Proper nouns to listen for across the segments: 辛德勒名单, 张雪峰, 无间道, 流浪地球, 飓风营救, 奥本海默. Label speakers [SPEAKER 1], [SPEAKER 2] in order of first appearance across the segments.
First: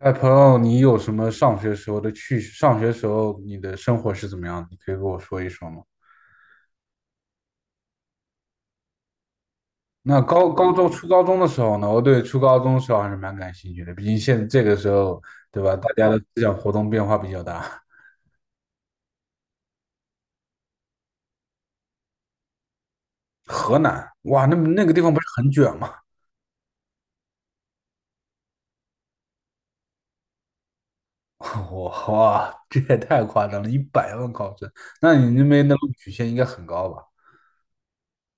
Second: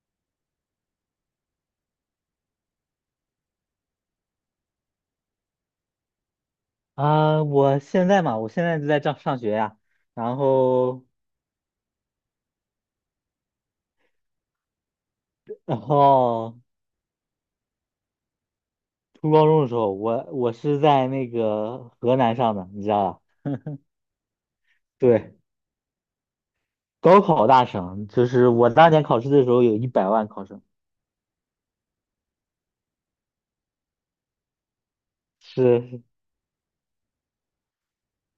[SPEAKER 1] 哎朋友，你有什么上学时候的趣事？上学时候你的生活是怎么样的？你可以跟我说一说吗？
[SPEAKER 2] 我现在嘛，我现在就在上学呀。
[SPEAKER 1] 那
[SPEAKER 2] 然
[SPEAKER 1] 高中、
[SPEAKER 2] 后，
[SPEAKER 1] 初高中的时候呢？我对初高中的时候还是蛮感兴趣的，毕竟现这个时候，对吧？
[SPEAKER 2] 然
[SPEAKER 1] 大家的思
[SPEAKER 2] 后
[SPEAKER 1] 想活动变化比较大。
[SPEAKER 2] 初高中的时候，我是在那个河南上的，你知道吧？
[SPEAKER 1] 河南，哇，那个地方不是
[SPEAKER 2] 对，
[SPEAKER 1] 很卷吗？
[SPEAKER 2] 高考大省，就是我当年考试的时候有100万考生。
[SPEAKER 1] 哇，哇，这也太夸张了，100万考生，那你那边的录
[SPEAKER 2] 是，
[SPEAKER 1] 取线应该很高吧？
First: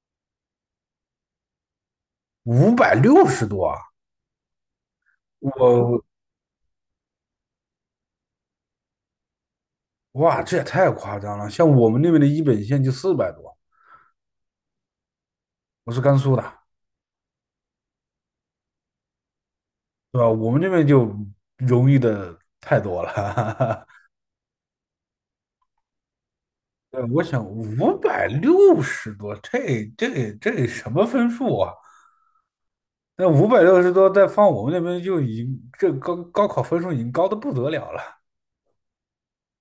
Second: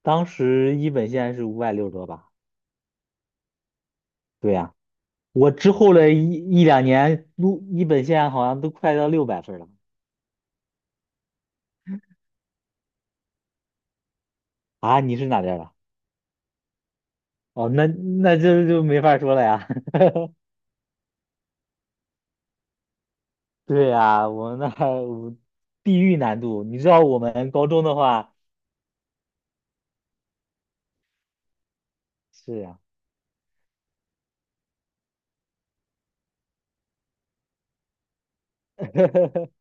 [SPEAKER 2] 当时一本线是560多吧？
[SPEAKER 1] 五百六十多啊！
[SPEAKER 2] 对呀，我之后
[SPEAKER 1] 我，
[SPEAKER 2] 的一两年，录一本线好像都快到600分了。
[SPEAKER 1] 哇，这也太夸张了。像我们那边的一本线就400多，
[SPEAKER 2] 啊！你是哪边儿的？
[SPEAKER 1] 我是甘肃的。
[SPEAKER 2] 哦，那那这就没法说了呀。
[SPEAKER 1] 对吧？我们这边就容易的太多 了。
[SPEAKER 2] 对 呀，我们那，我地域难度，你知道
[SPEAKER 1] 对，
[SPEAKER 2] 我
[SPEAKER 1] 我想
[SPEAKER 2] 们高中的
[SPEAKER 1] 五百
[SPEAKER 2] 话，
[SPEAKER 1] 六十多，这什么分数啊？
[SPEAKER 2] 是呀。
[SPEAKER 1] 那五百六十多，再放我们那边就已经这高考分数已经高的不得了了。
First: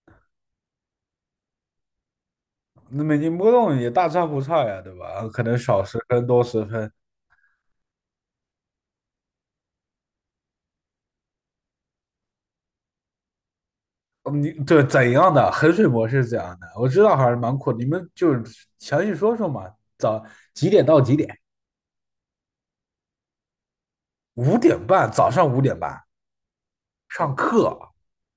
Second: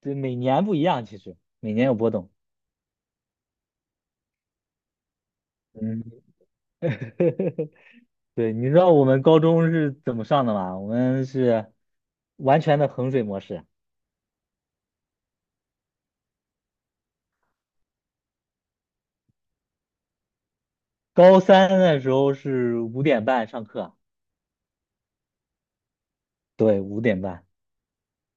[SPEAKER 2] 对，每年不一样，其实每年有波动。
[SPEAKER 1] 那每年波动也大差不差呀，对吧？可能少十
[SPEAKER 2] 嗯。
[SPEAKER 1] 分多十分，
[SPEAKER 2] 对，你知道我们高中是怎么上的吗？我们是完全的衡水模式。
[SPEAKER 1] 嗯，你对怎样的衡水模式是怎样的，我知道还是蛮苦的，你们就是详细说说嘛。早几点到几点？
[SPEAKER 2] 高三的时候是五点半上课。
[SPEAKER 1] 五点半，早上五点半
[SPEAKER 2] 对，五点
[SPEAKER 1] 上
[SPEAKER 2] 半
[SPEAKER 1] 课。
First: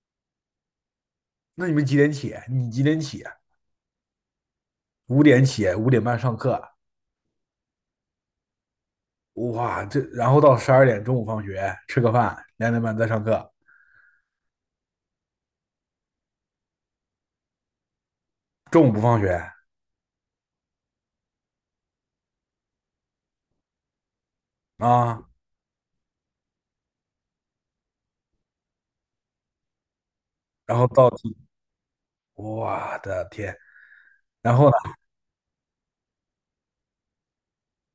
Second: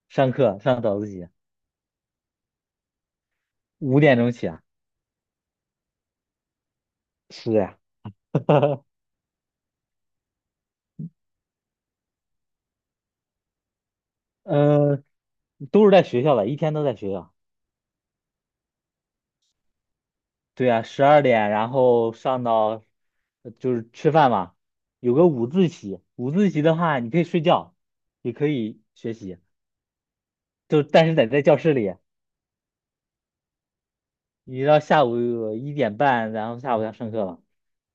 [SPEAKER 2] 上课，上早自习，
[SPEAKER 1] 那你们几点起？你几点起啊？
[SPEAKER 2] 5点钟起啊。
[SPEAKER 1] 五点起，五点半上课。
[SPEAKER 2] 是呀。
[SPEAKER 1] 哇，这然后到12点中午放学吃个饭，2点半再上课，
[SPEAKER 2] 嗯，都是在学校的，一天都在学校。
[SPEAKER 1] 中午不放学
[SPEAKER 2] 对啊，十二点，然后上到就是吃饭嘛，有
[SPEAKER 1] 啊。
[SPEAKER 2] 个午自习。午自习的话，你可以睡觉，也可以学习，
[SPEAKER 1] 然
[SPEAKER 2] 就
[SPEAKER 1] 后
[SPEAKER 2] 但
[SPEAKER 1] 到
[SPEAKER 2] 是得在教室里。
[SPEAKER 1] 我的天，然
[SPEAKER 2] 你
[SPEAKER 1] 后呢，
[SPEAKER 2] 到下午1:30，然后下午要上课了，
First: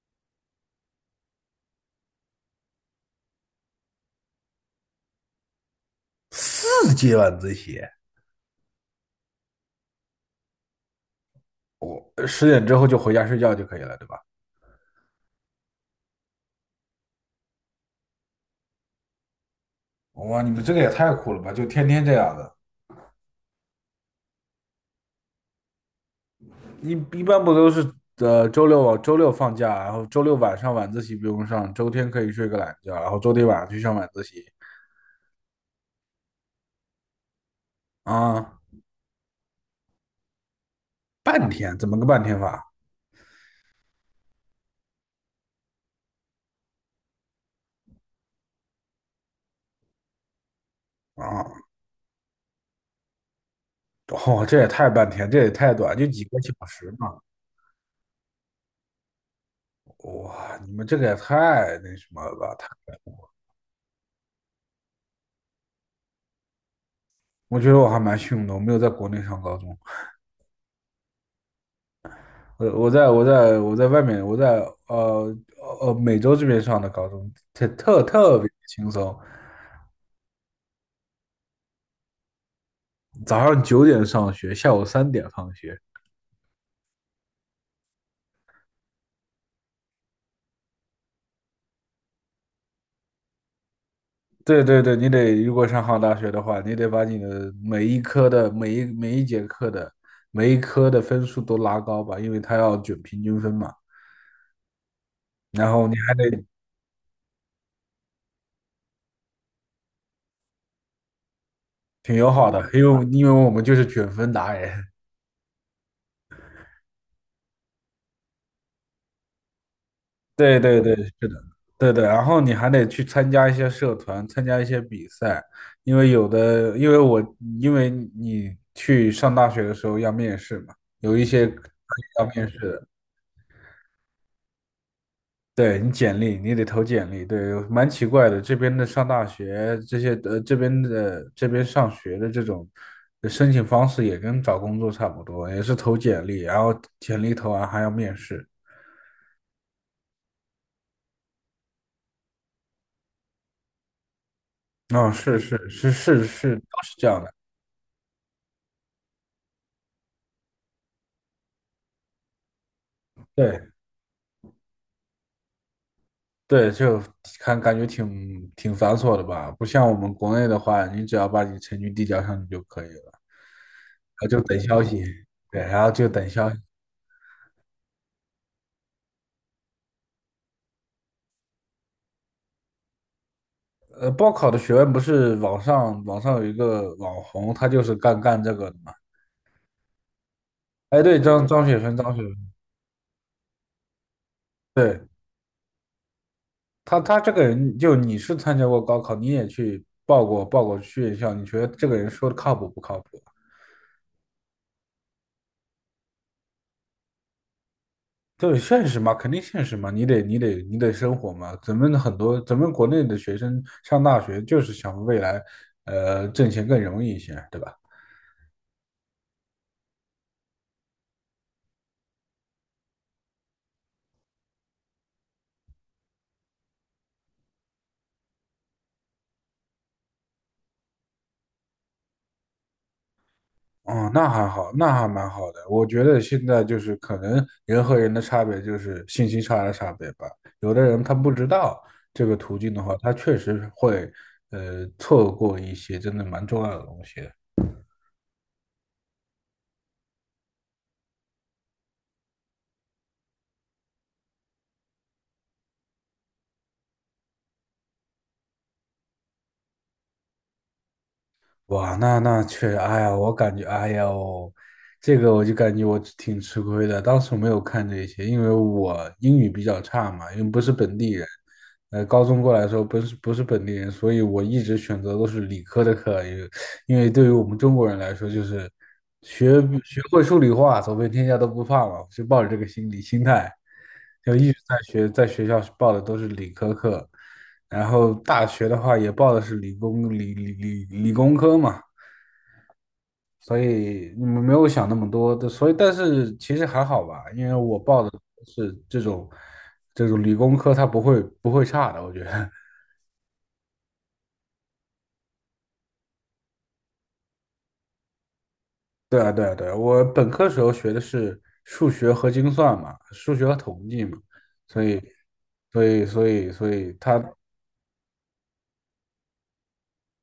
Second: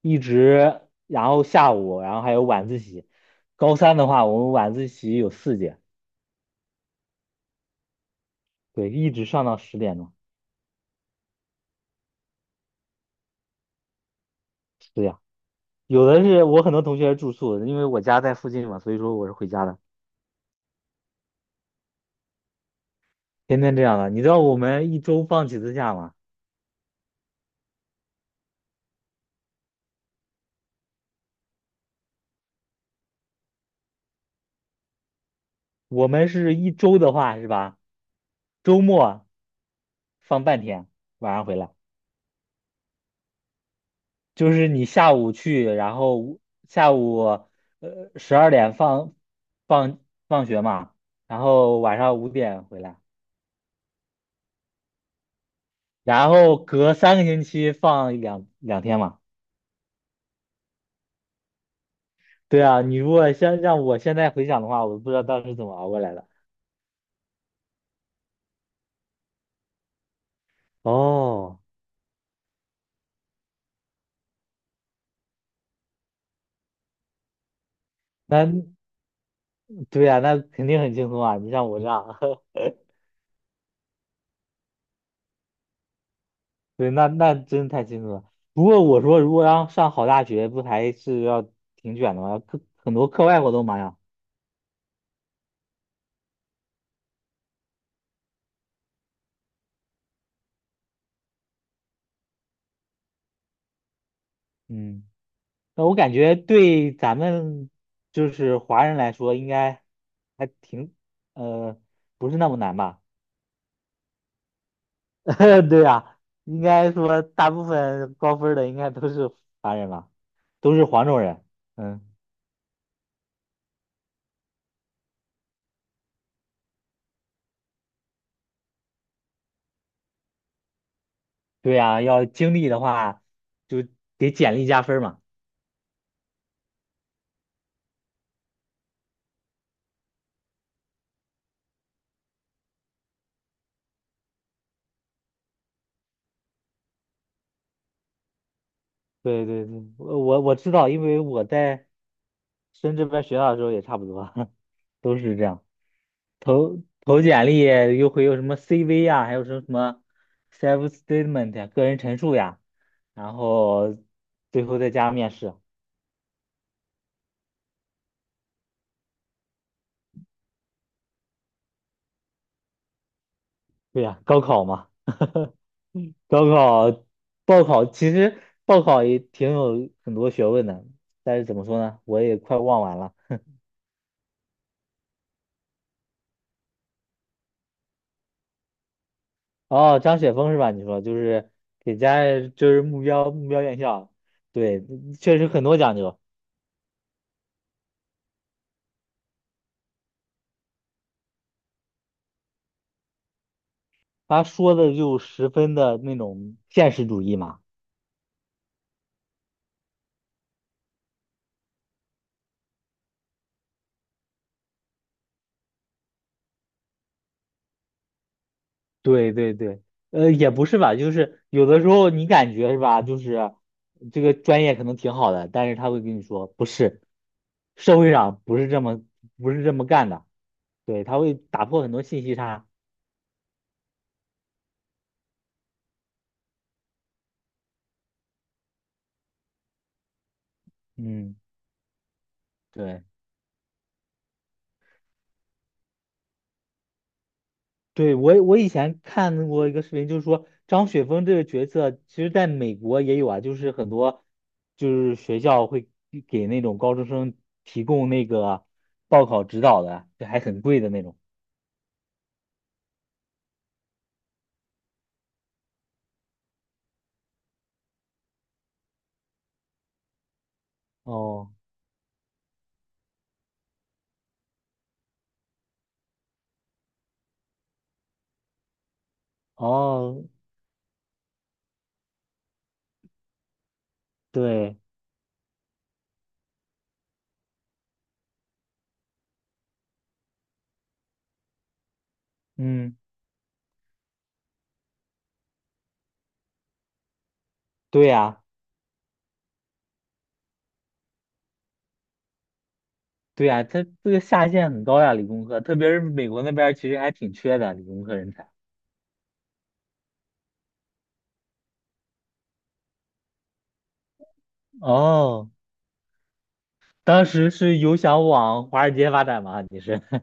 [SPEAKER 2] 一直然后下午，然后还有晚自习。高三的话，我们晚自习有4节。
[SPEAKER 1] 4节晚自习，
[SPEAKER 2] 对，一直上到10点钟。
[SPEAKER 1] 我10点之后就回家睡觉就可以了，对吧？
[SPEAKER 2] 对呀，有的是我很多同学是住宿，因为我家在附近嘛，所以说我是回家的。
[SPEAKER 1] 哇，你们这个也太苦了吧！就天天这样的。
[SPEAKER 2] 天天这样的。你知道我们一周放几次假吗？
[SPEAKER 1] 一一般不都是周六放假，然后周六晚上晚自习不用上，周天可以睡个懒觉，然后周天晚上去上晚自习
[SPEAKER 2] 我们是一周的话是吧？
[SPEAKER 1] 啊。
[SPEAKER 2] 周末放半天，晚上
[SPEAKER 1] 半
[SPEAKER 2] 回来，
[SPEAKER 1] 天怎么个半天法
[SPEAKER 2] 就是你下午去，然后下午十二点放放学嘛，然
[SPEAKER 1] 啊？
[SPEAKER 2] 后晚上五点回来，
[SPEAKER 1] 哦，这也太半天，这也太短，就几
[SPEAKER 2] 然
[SPEAKER 1] 个小
[SPEAKER 2] 后
[SPEAKER 1] 时
[SPEAKER 2] 隔三
[SPEAKER 1] 嘛。
[SPEAKER 2] 个星期放两天嘛。
[SPEAKER 1] 哇，你们这个也太那什么了吧？
[SPEAKER 2] 对
[SPEAKER 1] 太。
[SPEAKER 2] 啊，你如果现让我现在回想的话，我不知道当时怎么熬过来的。
[SPEAKER 1] 我觉得我还蛮幸运的，我没有在国内上高中。
[SPEAKER 2] 哦，
[SPEAKER 1] 我在外面，我在呃美洲这边上的高中，特别
[SPEAKER 2] 那
[SPEAKER 1] 轻松。
[SPEAKER 2] 对呀，那肯定很轻松啊！你像我这样。
[SPEAKER 1] 早上9点上学，下午3点放学。
[SPEAKER 2] 对，那那真太清楚了。不过我说，如果要上好大学，不还是要挺卷的吗？课很多课外活动嘛呀。
[SPEAKER 1] 对对对，你得，如果上好大学的话，你得把你的每一科的每一节课的每一科的分数都拉高吧，因为他要卷平均分嘛。
[SPEAKER 2] 嗯，
[SPEAKER 1] 然
[SPEAKER 2] 那
[SPEAKER 1] 后你
[SPEAKER 2] 我
[SPEAKER 1] 还
[SPEAKER 2] 感觉
[SPEAKER 1] 得
[SPEAKER 2] 对咱们就是华人来说，应该还挺呃，
[SPEAKER 1] 挺
[SPEAKER 2] 不
[SPEAKER 1] 友
[SPEAKER 2] 是那
[SPEAKER 1] 好
[SPEAKER 2] 么
[SPEAKER 1] 的，
[SPEAKER 2] 难
[SPEAKER 1] 因
[SPEAKER 2] 吧？
[SPEAKER 1] 为因为我们就是卷分达人。
[SPEAKER 2] 对呀，应该说大部分高分儿的应该都是华人吧，
[SPEAKER 1] 对
[SPEAKER 2] 都
[SPEAKER 1] 对
[SPEAKER 2] 是
[SPEAKER 1] 对，
[SPEAKER 2] 黄种
[SPEAKER 1] 是的，
[SPEAKER 2] 人。
[SPEAKER 1] 对
[SPEAKER 2] 嗯，
[SPEAKER 1] 对。然后你还得去参加一些社团，参加一些比赛。因为有的，因为你去上大学的时候要面试嘛，有一些
[SPEAKER 2] 对呀，要
[SPEAKER 1] 要面
[SPEAKER 2] 经
[SPEAKER 1] 试
[SPEAKER 2] 历的
[SPEAKER 1] 的。
[SPEAKER 2] 话，就给简历加分儿嘛。
[SPEAKER 1] 对，你简历，你得投简历，对，蛮奇怪的。这边的上大学，这些这边上学的这种申请方式也跟找工作差不多，也是投简历，然后简历投完还要面试。
[SPEAKER 2] 对对对，我知道，因为我在深圳这边学校的时候也差不多。
[SPEAKER 1] 哦，
[SPEAKER 2] 都是
[SPEAKER 1] 是
[SPEAKER 2] 这
[SPEAKER 1] 是
[SPEAKER 2] 样，
[SPEAKER 1] 是是是，都
[SPEAKER 2] 投
[SPEAKER 1] 是这
[SPEAKER 2] 投
[SPEAKER 1] 样的。
[SPEAKER 2] 简历又会有什么 CV 呀，还有什么什么 self statement 呀，个人陈述呀，然
[SPEAKER 1] 对
[SPEAKER 2] 后最后再加面试。
[SPEAKER 1] 对。就看感觉挺繁琐的吧，不像我们国内的话，你只要把你成绩递交上去就可以了，然
[SPEAKER 2] 对呀，
[SPEAKER 1] 后就
[SPEAKER 2] 高
[SPEAKER 1] 等
[SPEAKER 2] 考
[SPEAKER 1] 消
[SPEAKER 2] 嘛，
[SPEAKER 1] 息。对，然后就等
[SPEAKER 2] 高
[SPEAKER 1] 消息。
[SPEAKER 2] 考报考其实报考也挺有很多学问的，但是怎么说呢，我也快忘完了。
[SPEAKER 1] 报考的学问，不是网上有一个网红，他就是干这个的嘛。
[SPEAKER 2] 哦，张雪峰是吧？你说
[SPEAKER 1] 哎，
[SPEAKER 2] 就
[SPEAKER 1] 对，张
[SPEAKER 2] 是
[SPEAKER 1] 张雪芬，
[SPEAKER 2] 给
[SPEAKER 1] 张雪
[SPEAKER 2] 家
[SPEAKER 1] 芬。
[SPEAKER 2] 人就是目标院校，对，
[SPEAKER 1] 对，
[SPEAKER 2] 确实很多讲究。
[SPEAKER 1] 他这个人，就你是参加过高考，你也去报过去院校，你觉得这个人说的靠谱不靠谱？
[SPEAKER 2] 他说的就十分的那种现实主义嘛。
[SPEAKER 1] 对，现实嘛，肯定现实嘛，你得生活嘛。咱们国内的学生上大学就是想未来，挣钱更容易一些，对吧？
[SPEAKER 2] 对对对，也不是吧，就是有的时候你感觉是吧，就是这个专业可能挺好的，但是他会跟你说不是，社会上不是这么干的，对，他会打破很多信息差。
[SPEAKER 1] 哦，那还好，那还蛮好的。我觉得现在就是可能人和人的差别就是信息差的差别吧。有的人他不
[SPEAKER 2] 嗯，
[SPEAKER 1] 知道这个途径的话，
[SPEAKER 2] 对。
[SPEAKER 1] 他确实会错过一些真的蛮重要的东西的。
[SPEAKER 2] 对，我以前看过一个视频，就是说张雪峰这个角色，其实在美国也有啊，就是很多就是学校会给那种高中生提供那个报考指导的，就还很贵的那种。
[SPEAKER 1] 哇，那确实。哎呀，我感觉，哎呀哦，这个我就感觉我挺吃亏的。当时没有看这些，因为我英语比较差嘛，因为不是本地人。
[SPEAKER 2] 哦
[SPEAKER 1] 高中过来的时候不是本地人，所以我一直选择都是理科的课。因为对于我们中国人来说，就是学学会
[SPEAKER 2] 哦，
[SPEAKER 1] 数理化，走遍天下都不怕嘛，就抱着这个心理心态，就一直在
[SPEAKER 2] 对，
[SPEAKER 1] 学，在学校报的都是理科课。然后大学的话也报的是理工理理理理工科嘛，
[SPEAKER 2] 嗯，
[SPEAKER 1] 所以你们没有想那么多的，所以但是其实还好吧，因为我报
[SPEAKER 2] 对
[SPEAKER 1] 的
[SPEAKER 2] 呀，
[SPEAKER 1] 是这种理工科，它不会差的，我觉得。
[SPEAKER 2] 对呀，他这个下限很高呀，理工科，特别是美国那边儿其实还挺缺的理工科人才。
[SPEAKER 1] 对啊，对啊，对啊，我本科时候学的是数学和精算嘛，数学和统计嘛，所以
[SPEAKER 2] 哦，
[SPEAKER 1] 所以它。
[SPEAKER 2] 当时是有想往华尔街发展吗？你是？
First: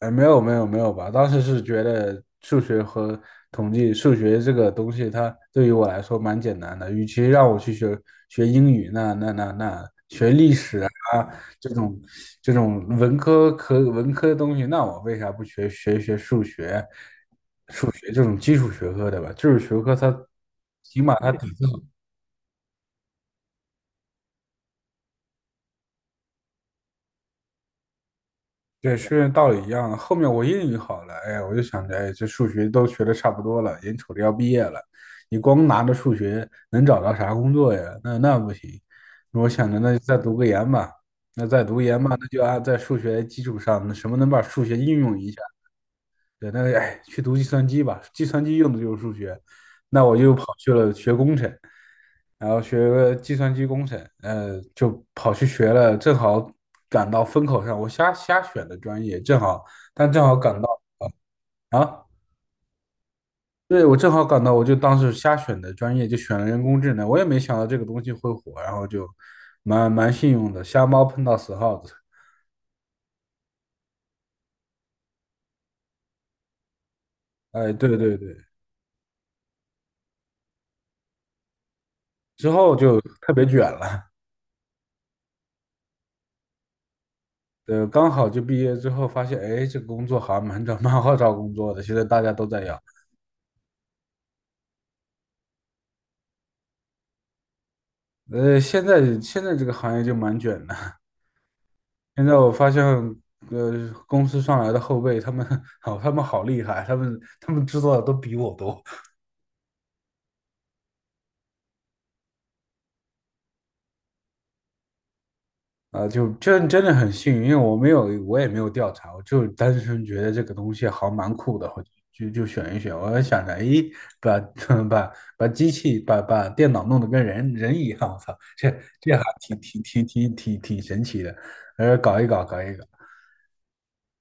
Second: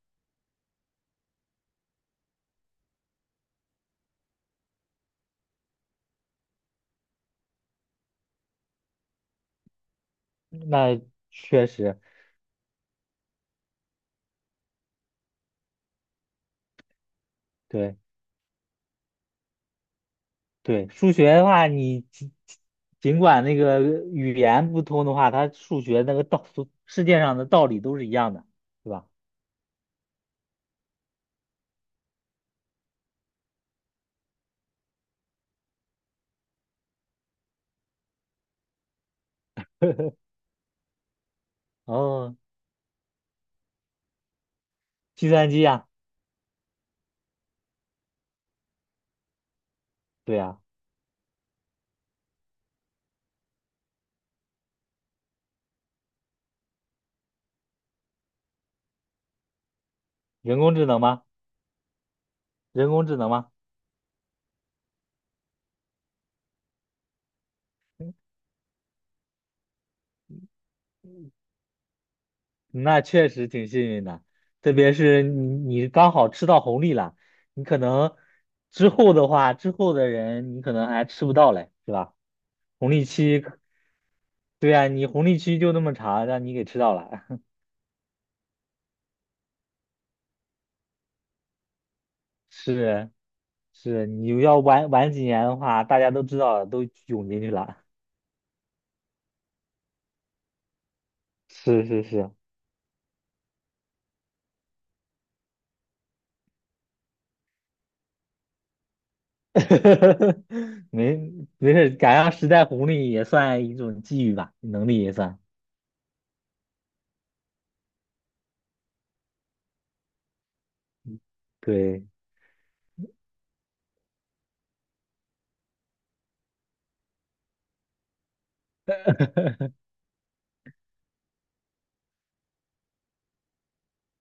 [SPEAKER 1] 哎，没有没有没有吧，当时是觉得数学和统计，数学这个东西它对于我来说蛮简单的，与其让我去学英语，那
[SPEAKER 2] 那确
[SPEAKER 1] 这
[SPEAKER 2] 实。
[SPEAKER 1] 种这种文科的东西，那我为啥不学数学，
[SPEAKER 2] 对。
[SPEAKER 1] 学这种基础学科的吧？基础学科它
[SPEAKER 2] 对，
[SPEAKER 1] 起
[SPEAKER 2] 数
[SPEAKER 1] 码它
[SPEAKER 2] 学的
[SPEAKER 1] 底
[SPEAKER 2] 话，你尽管那个语言不通的话，它数学那个道，世界上的道理都是一样的，对
[SPEAKER 1] 对，
[SPEAKER 2] 吧？
[SPEAKER 1] 是道理一样的。后面我英语好了，哎，呀，我就想着，哎，这数学都学的差不多了，眼瞅着要毕业了，你光拿着数学能找到啥工作呀？那不行。我想着，那再读研吧。那
[SPEAKER 2] 哦，
[SPEAKER 1] 就按在数学基础上，那什么能把数学应用
[SPEAKER 2] 计
[SPEAKER 1] 一下？
[SPEAKER 2] 算机呀，
[SPEAKER 1] 对，那哎，去读计算机吧，计算机用的就是数学，那我就
[SPEAKER 2] 对
[SPEAKER 1] 跑
[SPEAKER 2] 呀，
[SPEAKER 1] 去了学工程，然后学个计算机工程。就跑去学了，正好赶到风口上，我瞎选的专业。正好，但正好
[SPEAKER 2] 人
[SPEAKER 1] 赶
[SPEAKER 2] 工
[SPEAKER 1] 到
[SPEAKER 2] 智能吗？
[SPEAKER 1] 啊。
[SPEAKER 2] 人工智能吗？
[SPEAKER 1] 对，我正好赶到，我就当时瞎选的专业，就选了人工智能。我也没想到这个东西会火，然后就蛮幸运的，瞎猫碰到死耗子。
[SPEAKER 2] 那确实挺幸运的，特别是你刚好吃到红利了，你
[SPEAKER 1] 哎，
[SPEAKER 2] 可
[SPEAKER 1] 对对
[SPEAKER 2] 能
[SPEAKER 1] 对，
[SPEAKER 2] 之后的话，之后的人你可能还吃不到嘞，是吧？
[SPEAKER 1] 之后
[SPEAKER 2] 红
[SPEAKER 1] 就
[SPEAKER 2] 利
[SPEAKER 1] 特
[SPEAKER 2] 期，
[SPEAKER 1] 别卷了。
[SPEAKER 2] 对呀，你红利期就那么长，让你给吃到了。
[SPEAKER 1] 对，刚好就毕业之后发现，哎，这个工作好像蛮好找工作的，现在大家都 在要。
[SPEAKER 2] 是。是你要晚几年的话，大家都知道了都涌进去了。
[SPEAKER 1] 现在这个行业就蛮卷的。
[SPEAKER 2] 是是
[SPEAKER 1] 现
[SPEAKER 2] 是。
[SPEAKER 1] 在我发现，公司上来的后辈，他们 好，他们好厉害，他们知道的都比我多。
[SPEAKER 2] 没没事，赶上时代红利也算一种机遇吧，能力也算。
[SPEAKER 1] 啊，就真真的很幸运，因为我没有，我也没有调查，我就单纯觉得这个东西好蛮酷的，我
[SPEAKER 2] 对
[SPEAKER 1] 就就选一选。我还想着，咦，把 把机器把电脑弄得跟人一样，我操，这还挺神奇的。搞一搞，搞一搞。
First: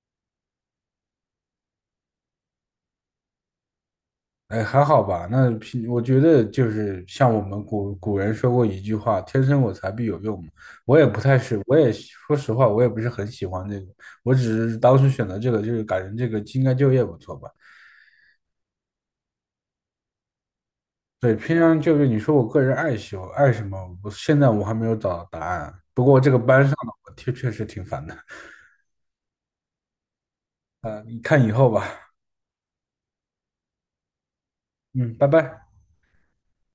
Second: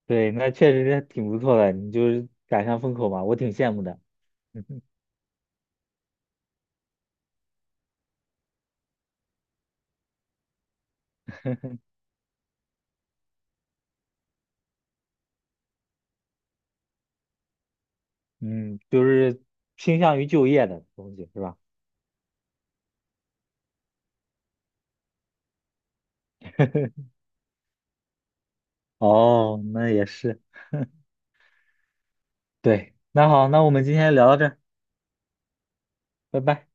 [SPEAKER 2] 对，那确实是挺不错的，你就是赶上风口嘛，我挺羡慕的。
[SPEAKER 1] 哎，还 好吧。我觉得就是像我们古人说过一句话"天生我材必有用"嘛。我也不太是，我也说实话，我也不是很喜欢这个。我只是当时选择这个，就是感觉这个应该就业不错吧。
[SPEAKER 2] 嗯，就是倾向于就业的东西
[SPEAKER 1] 对，
[SPEAKER 2] 是
[SPEAKER 1] 偏
[SPEAKER 2] 吧？
[SPEAKER 1] 向就业，你说我个人爱喜欢爱什么？我现在我还没有找到答案啊。不过这个班上的我确确实挺烦的。
[SPEAKER 2] 哦，那也是。
[SPEAKER 1] 你看以后吧。
[SPEAKER 2] 对，那好，那我们今天聊到这儿，
[SPEAKER 1] 嗯，拜拜。
[SPEAKER 2] 拜拜。